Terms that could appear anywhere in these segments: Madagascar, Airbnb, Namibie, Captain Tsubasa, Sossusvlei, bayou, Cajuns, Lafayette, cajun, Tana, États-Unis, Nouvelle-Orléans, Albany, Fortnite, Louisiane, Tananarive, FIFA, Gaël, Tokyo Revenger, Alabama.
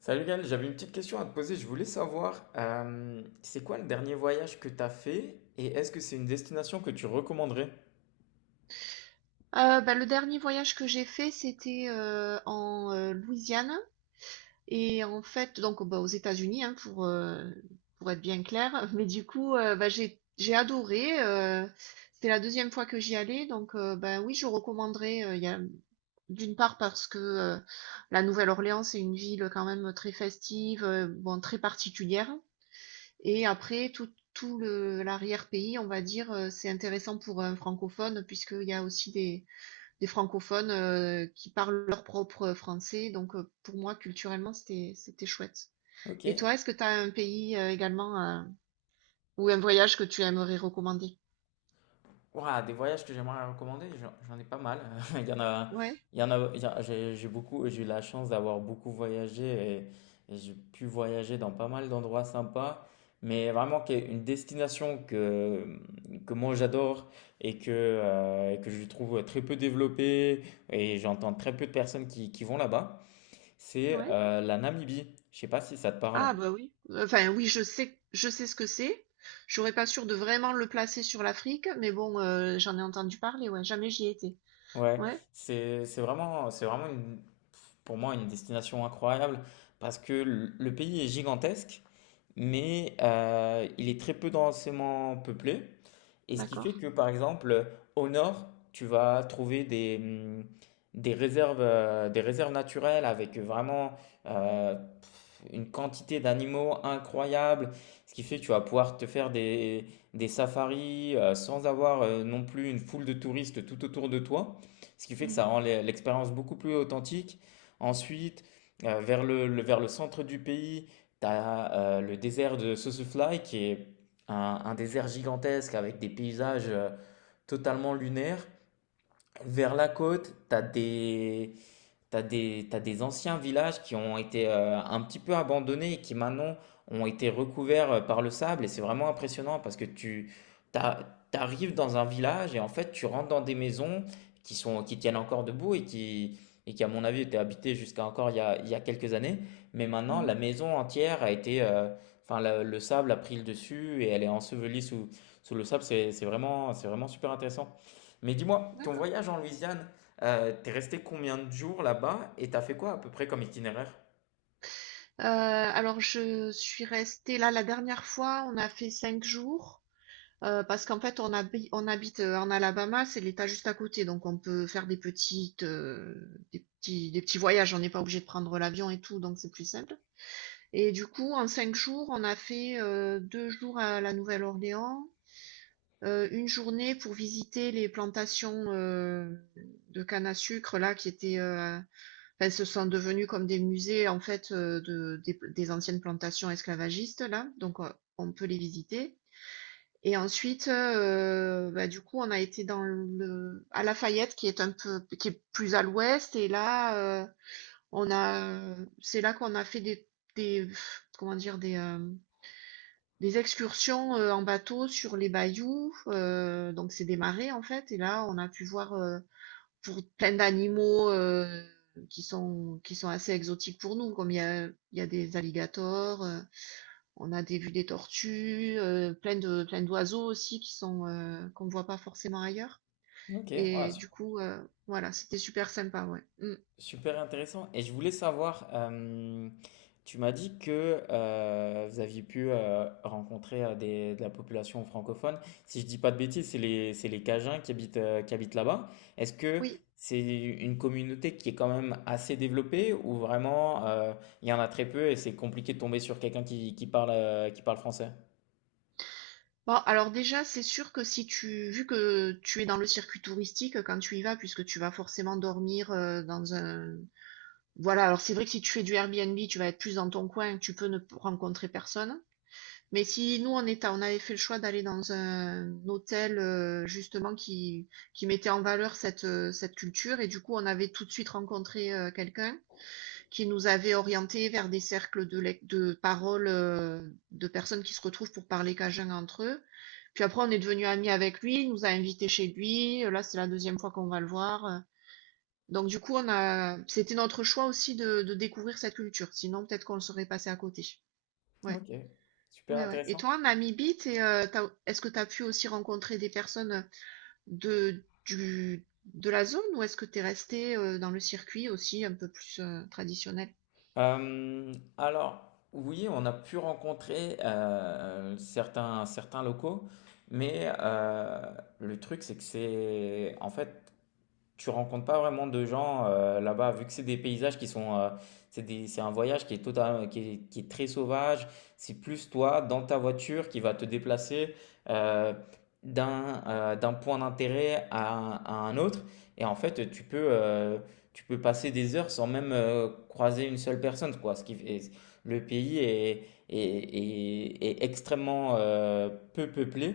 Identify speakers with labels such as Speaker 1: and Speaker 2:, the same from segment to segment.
Speaker 1: Salut Gaël, j'avais une petite question à te poser. Je voulais savoir, c'est quoi le dernier voyage que tu as fait et est-ce que c'est une destination que tu recommanderais?
Speaker 2: Bah, le dernier voyage que j'ai fait, c'était en Louisiane et en fait, donc bah, aux États-Unis, hein, pour être bien clair. Mais du coup, bah, j'ai adoré. C'était la deuxième fois que j'y allais, donc ben oui, je recommanderais. Il y a d'une part parce que la Nouvelle-Orléans, c'est une ville quand même très festive, bon très particulière. Et après, tout le l'arrière-pays, on va dire, c'est intéressant pour un francophone puisqu'il y a aussi des francophones qui parlent leur propre français. Donc, pour moi, culturellement, c'était chouette. Et
Speaker 1: Ok.
Speaker 2: toi, est-ce que tu as un pays également ou un voyage que tu aimerais recommander?
Speaker 1: Ouah, des voyages que j'aimerais recommander, j'en ai pas mal. Il y en a,
Speaker 2: Ouais,
Speaker 1: il y en a, j'ai beaucoup, j'ai eu la chance d'avoir beaucoup voyagé et j'ai pu voyager dans pas mal d'endroits sympas. Mais vraiment, qui est une destination que moi j'adore et que je trouve très peu développée et j'entends très peu de personnes qui vont là-bas. C'est
Speaker 2: ouais.
Speaker 1: la Namibie. Je sais pas si ça te parle.
Speaker 2: Ah, bah oui. Enfin, oui, je sais ce que c'est. Je serais pas sûre de vraiment le placer sur l'Afrique, mais bon, j'en ai entendu parler, ouais, jamais j'y ai été.
Speaker 1: Ouais,
Speaker 2: Ouais,
Speaker 1: c'est vraiment pour moi une destination incroyable parce que le pays est gigantesque, mais il est très peu densément peuplé. Et ce qui fait
Speaker 2: d'accord.
Speaker 1: que, par exemple, au nord, tu vas trouver des réserves naturelles avec vraiment une quantité d'animaux incroyable. Ce qui fait que tu vas pouvoir te faire des safaris sans avoir non plus une foule de touristes tout autour de toi. Ce qui fait que ça
Speaker 2: Mhm,
Speaker 1: rend l'expérience beaucoup plus authentique. Ensuite, vers le, vers le centre du pays, tu as le désert de Sossusvlei qui est un désert gigantesque avec des paysages totalement lunaires. Vers la côte, tu as des, t'as des, t'as des anciens villages qui ont été un petit peu abandonnés et qui maintenant ont été recouverts par le sable. Et c'est vraiment impressionnant parce que tu t'a- t'arrives dans un village et en fait tu rentres dans des maisons qui sont, qui tiennent encore debout et qui à mon avis étaient habitées jusqu'à encore il y a quelques années. Mais maintenant
Speaker 2: mhm,
Speaker 1: la maison entière a été, enfin le sable a pris le dessus et elle est ensevelie sous, sous le sable. C'est vraiment super intéressant. Mais dis-moi, ton
Speaker 2: d'accord.
Speaker 1: voyage en Louisiane, t'es resté combien de jours là-bas et t'as fait quoi à peu près comme itinéraire?
Speaker 2: Alors, je suis restée là la dernière fois, on a fait 5 jours. Parce qu'en fait, on habite en Alabama, c'est l'État juste à côté, donc on peut faire des petits voyages. On n'est pas obligé de prendre l'avion et tout, donc c'est plus simple. Et du coup, en 5 jours, on a fait 2 jours à la Nouvelle-Orléans, une journée pour visiter les plantations de canne à sucre là qui étaient, enfin, se sont devenues comme des musées en fait des anciennes plantations esclavagistes là, donc on peut les visiter. Et ensuite, bah, du coup, on a été dans le à Lafayette qui est plus à l'ouest et là, on a, c'est là qu'on a fait des comment dire? Des excursions, en bateau sur les bayous, donc c'est des marais, en fait et là, on a pu voir, pour plein d'animaux, qui sont assez exotiques pour nous, comme il y a des alligators, on a des vues des tortues, plein d'oiseaux aussi qui sont qu'on voit pas forcément ailleurs.
Speaker 1: Ok,
Speaker 2: Et du coup, voilà, c'était super sympa, ouais. Mm.
Speaker 1: super intéressant. Et je voulais savoir, tu m'as dit que vous aviez pu rencontrer de la population francophone. Si je dis pas de bêtises, c'est les Cajuns qui habitent là-bas. Est-ce que
Speaker 2: Oui.
Speaker 1: c'est une communauté qui est quand même assez développée ou vraiment il y en a très peu et c'est compliqué de tomber sur quelqu'un qui parle français?
Speaker 2: Bon, alors déjà, c'est sûr que si tu, vu que tu es dans le circuit touristique quand tu y vas, puisque tu vas forcément dormir dans un, voilà. Alors c'est vrai que si tu fais du Airbnb, tu vas être plus dans ton coin, tu peux ne rencontrer personne. Mais si nous on était, on avait fait le choix d'aller dans un hôtel justement qui mettait en valeur cette culture et du coup on avait tout de suite rencontré quelqu'un qui nous avait orienté vers des cercles de paroles de personnes qui se retrouvent pour parler cajun entre eux. Puis après on est devenu amis avec lui, il nous a invités chez lui, là c'est la deuxième fois qu'on va le voir. Donc du coup on a c'était notre choix aussi de découvrir cette culture, sinon peut-être qu'on le serait passé à côté. Ouais.
Speaker 1: Ok, super
Speaker 2: Ouais, ouais. Et
Speaker 1: intéressant.
Speaker 2: toi, en Namibie, est-ce que tu as pu aussi rencontrer des personnes de la zone ou est-ce que tu es resté dans le circuit aussi un peu plus traditionnel?
Speaker 1: Alors, oui, on a pu rencontrer certains, certains locaux, mais le truc, c'est que c'est en fait tu rencontres pas vraiment de gens là-bas, vu que c'est des paysages qui sont, c'est un voyage qui est total, qui est très sauvage. C'est plus toi dans ta voiture qui va te déplacer euh, d'un d'un point d'intérêt à un autre. Et en fait, tu peux passer des heures sans même croiser une seule personne, quoi. Le pays est, est, est extrêmement peu peuplé,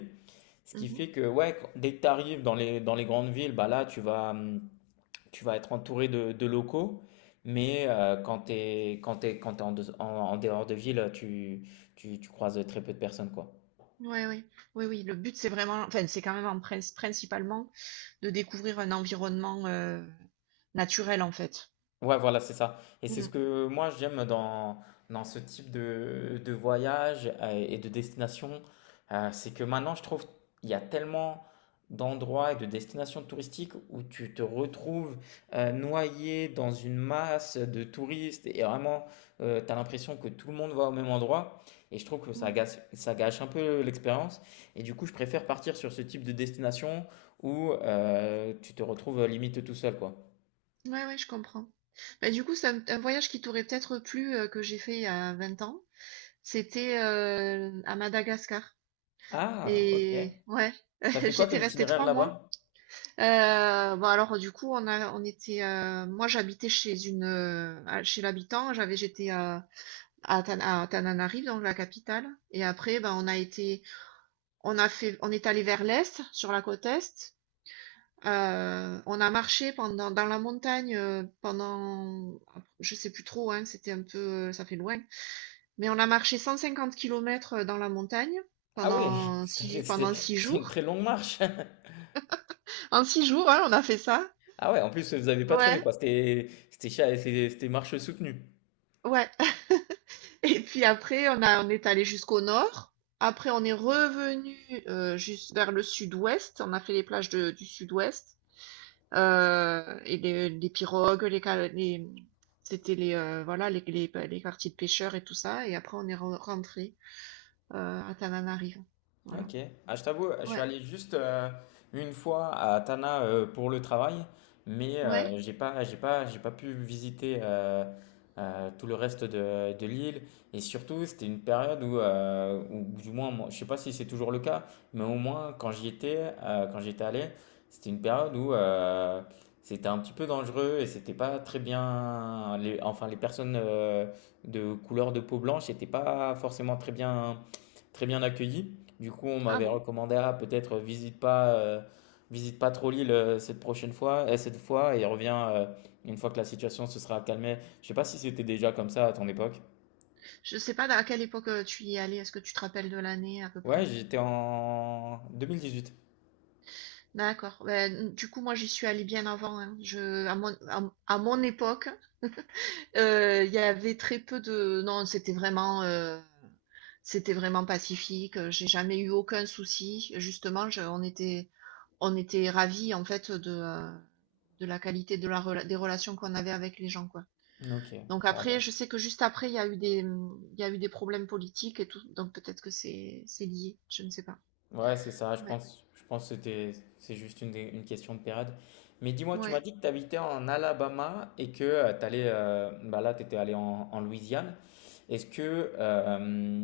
Speaker 1: ce qui
Speaker 2: Mhm.
Speaker 1: fait que ouais, dès que tu arrives dans les grandes villes, bah là, tu vas être entouré de locaux, mais quand tu es, quand t'es en, en dehors de ville, tu croises très peu de personnes, quoi.
Speaker 2: Ouais, ouais. Oui, oui. Le but, c'est vraiment, enfin, c'est quand même principalement de découvrir un environnement naturel, en fait.
Speaker 1: Ouais, voilà, c'est ça. Et c'est
Speaker 2: Mm,
Speaker 1: ce que moi j'aime dans, dans ce type de voyage et de destination. C'est que maintenant, je trouve il y a tellement d'endroits et de destinations touristiques où tu te retrouves noyé dans une masse de touristes et vraiment, tu as l'impression que tout le monde va au même endroit. Et je trouve que
Speaker 2: mm.
Speaker 1: ça gâche un peu l'expérience. Et du coup, je préfère partir sur ce type de destination où tu te retrouves limite tout seul, quoi.
Speaker 2: Ouais, ouais, je comprends. Bah, du coup, c'est un voyage qui t'aurait peut-être plu que j'ai fait il y a 20 ans. C'était à Madagascar.
Speaker 1: Ah, ok.
Speaker 2: Et ouais,
Speaker 1: T'as fait quoi
Speaker 2: j'étais
Speaker 1: comme
Speaker 2: restée
Speaker 1: itinéraire
Speaker 2: 3 mois.
Speaker 1: là-bas?
Speaker 2: Bah, alors du coup, on était, moi j'habitais à chez l'habitant, j'étais à Tananarive, donc la capitale et après, ben on a fait on est allé vers l'est, sur la côte est. On a marché pendant dans la montagne, pendant je sais plus trop, hein, c'était un peu, ça fait loin, mais on a marché 150 kilomètres, dans la montagne
Speaker 1: Ah oui,
Speaker 2: pendant six,
Speaker 1: c'était
Speaker 2: pendant six
Speaker 1: c'était une
Speaker 2: jours.
Speaker 1: très longue marche.
Speaker 2: En six jours, hein, on a fait ça.
Speaker 1: Ah ouais, en plus vous avez pas traîné
Speaker 2: Ouais.
Speaker 1: quoi, c'était c'était c'était marche soutenue.
Speaker 2: Ouais. Et puis après, on est allé jusqu'au nord. Après, on est revenu juste vers le sud-ouest. On a fait les plages du sud-ouest et les pirogues, c'était les voilà les quartiers de pêcheurs et tout ça. Et après, on est rentré à Tananarive. Voilà.
Speaker 1: Ok. Ah, je t'avoue, je suis
Speaker 2: Ouais,
Speaker 1: allé juste une fois à Tana pour le travail, mais
Speaker 2: ouais.
Speaker 1: j'ai pas pu visiter tout le reste de l'île. Et surtout, c'était une période où, où, du moins, moi, je sais pas si c'est toujours le cas, mais au moins quand j'y étais, quand j'étais allé, c'était une période où c'était un petit peu dangereux et c'était pas très bien. Les, enfin, les personnes de couleur de peau blanche n'étaient pas forcément très bien accueillies. Du coup, on
Speaker 2: Ah
Speaker 1: m'avait
Speaker 2: bon.
Speaker 1: recommandé à peut-être visite pas trop l'île cette prochaine fois, et cette fois, et reviens une fois que la situation se sera calmée. Je sais pas si c'était déjà comme ça à ton époque.
Speaker 2: Je sais pas à quelle époque tu y es allé. Est-ce que tu te rappelles de l'année à peu
Speaker 1: Ouais,
Speaker 2: près?
Speaker 1: j'étais en 2018.
Speaker 2: D'accord. Ben, du coup, moi, j'y suis allée bien avant, hein. Je, à mon époque, il y avait très peu de. Non, c'était vraiment pacifique. J'ai jamais eu aucun souci. Justement, on était ravis en fait de la qualité des relations qu'on avait avec les gens, quoi.
Speaker 1: Ok,
Speaker 2: Donc
Speaker 1: bon,
Speaker 2: après,
Speaker 1: bah.
Speaker 2: je sais que juste après, il y a eu des problèmes politiques et tout. Donc peut-être que c'est lié. Je ne sais pas.
Speaker 1: Ouais, c'est ça.
Speaker 2: Ouais.
Speaker 1: Je pense que c'était, c'est juste une, une question de période. Mais dis-moi, tu
Speaker 2: Ouais.
Speaker 1: m'as dit que tu habitais en Alabama et que tu allais, bah là, tu étais allé en, en Louisiane. Est-ce que,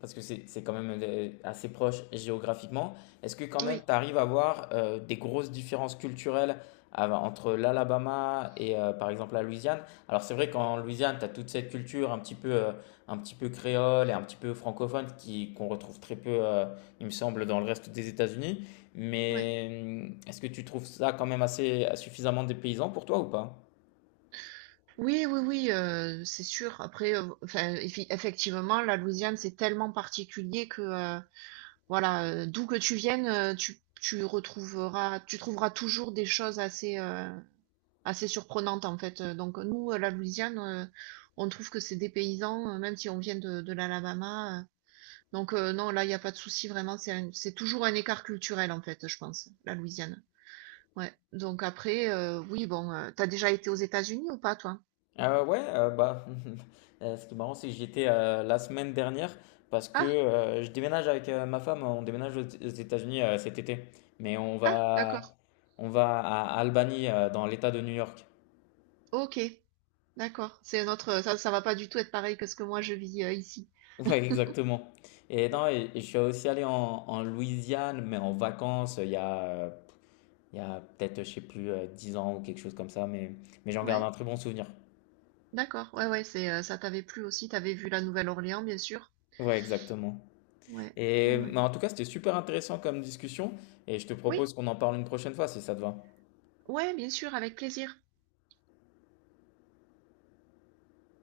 Speaker 1: parce que c'est quand même assez proche géographiquement, est-ce que quand même
Speaker 2: Oui.
Speaker 1: tu arrives à voir des grosses différences culturelles entre l'Alabama et par exemple la Louisiane? Alors c'est vrai qu'en Louisiane, tu as toute cette culture un petit peu créole et un petit peu francophone qui, qu'on retrouve très peu, il me semble, dans le reste des États-Unis.
Speaker 2: Ouais.
Speaker 1: Mais est-ce que tu trouves ça quand même assez suffisamment dépaysant pour toi ou pas?
Speaker 2: Oui, oui, oui, c'est sûr. Après, enfin, effi effectivement, la Louisiane, c'est tellement particulier que, voilà, d'où que tu viennes, tu trouveras toujours des choses assez, assez surprenantes, en fait, donc nous, la Louisiane, on trouve que c'est dépaysant, même si on vient de l'Alabama, donc non, là, il y a pas de souci, vraiment, c'est toujours un écart culturel, en fait, je pense, la Louisiane. Ouais, donc après, oui, bon, tu déjà été aux États-Unis ou pas, toi?
Speaker 1: Ouais, bah, ce qui est marrant, c'est que j'y étais la semaine dernière parce que
Speaker 2: Ah!
Speaker 1: je déménage avec ma femme, on déménage aux États-Unis cet été. Mais
Speaker 2: Ah! D'accord.
Speaker 1: on va à Albany, dans l'État de New York.
Speaker 2: Ok, d'accord. C'est notre, ça va pas du tout être pareil que ce que moi je vis ici.
Speaker 1: Ouais, exactement. Et non, et je suis aussi allé en, en Louisiane, mais en vacances, il y a peut-être, je sais plus, 10 ans ou quelque chose comme ça, mais j'en garde
Speaker 2: Ouais,
Speaker 1: un très bon souvenir.
Speaker 2: d'accord. Ouais, ouais, c'est, ça t'avait plu aussi. T'avais vu la Nouvelle-Orléans, bien sûr.
Speaker 1: Ouais, exactement.
Speaker 2: Ouais, ouais,
Speaker 1: Et
Speaker 2: ouais.
Speaker 1: mais en tout cas, c'était super intéressant comme discussion et je te
Speaker 2: Oui,
Speaker 1: propose qu'on en parle une prochaine fois si ça te va.
Speaker 2: ouais, bien sûr, avec plaisir.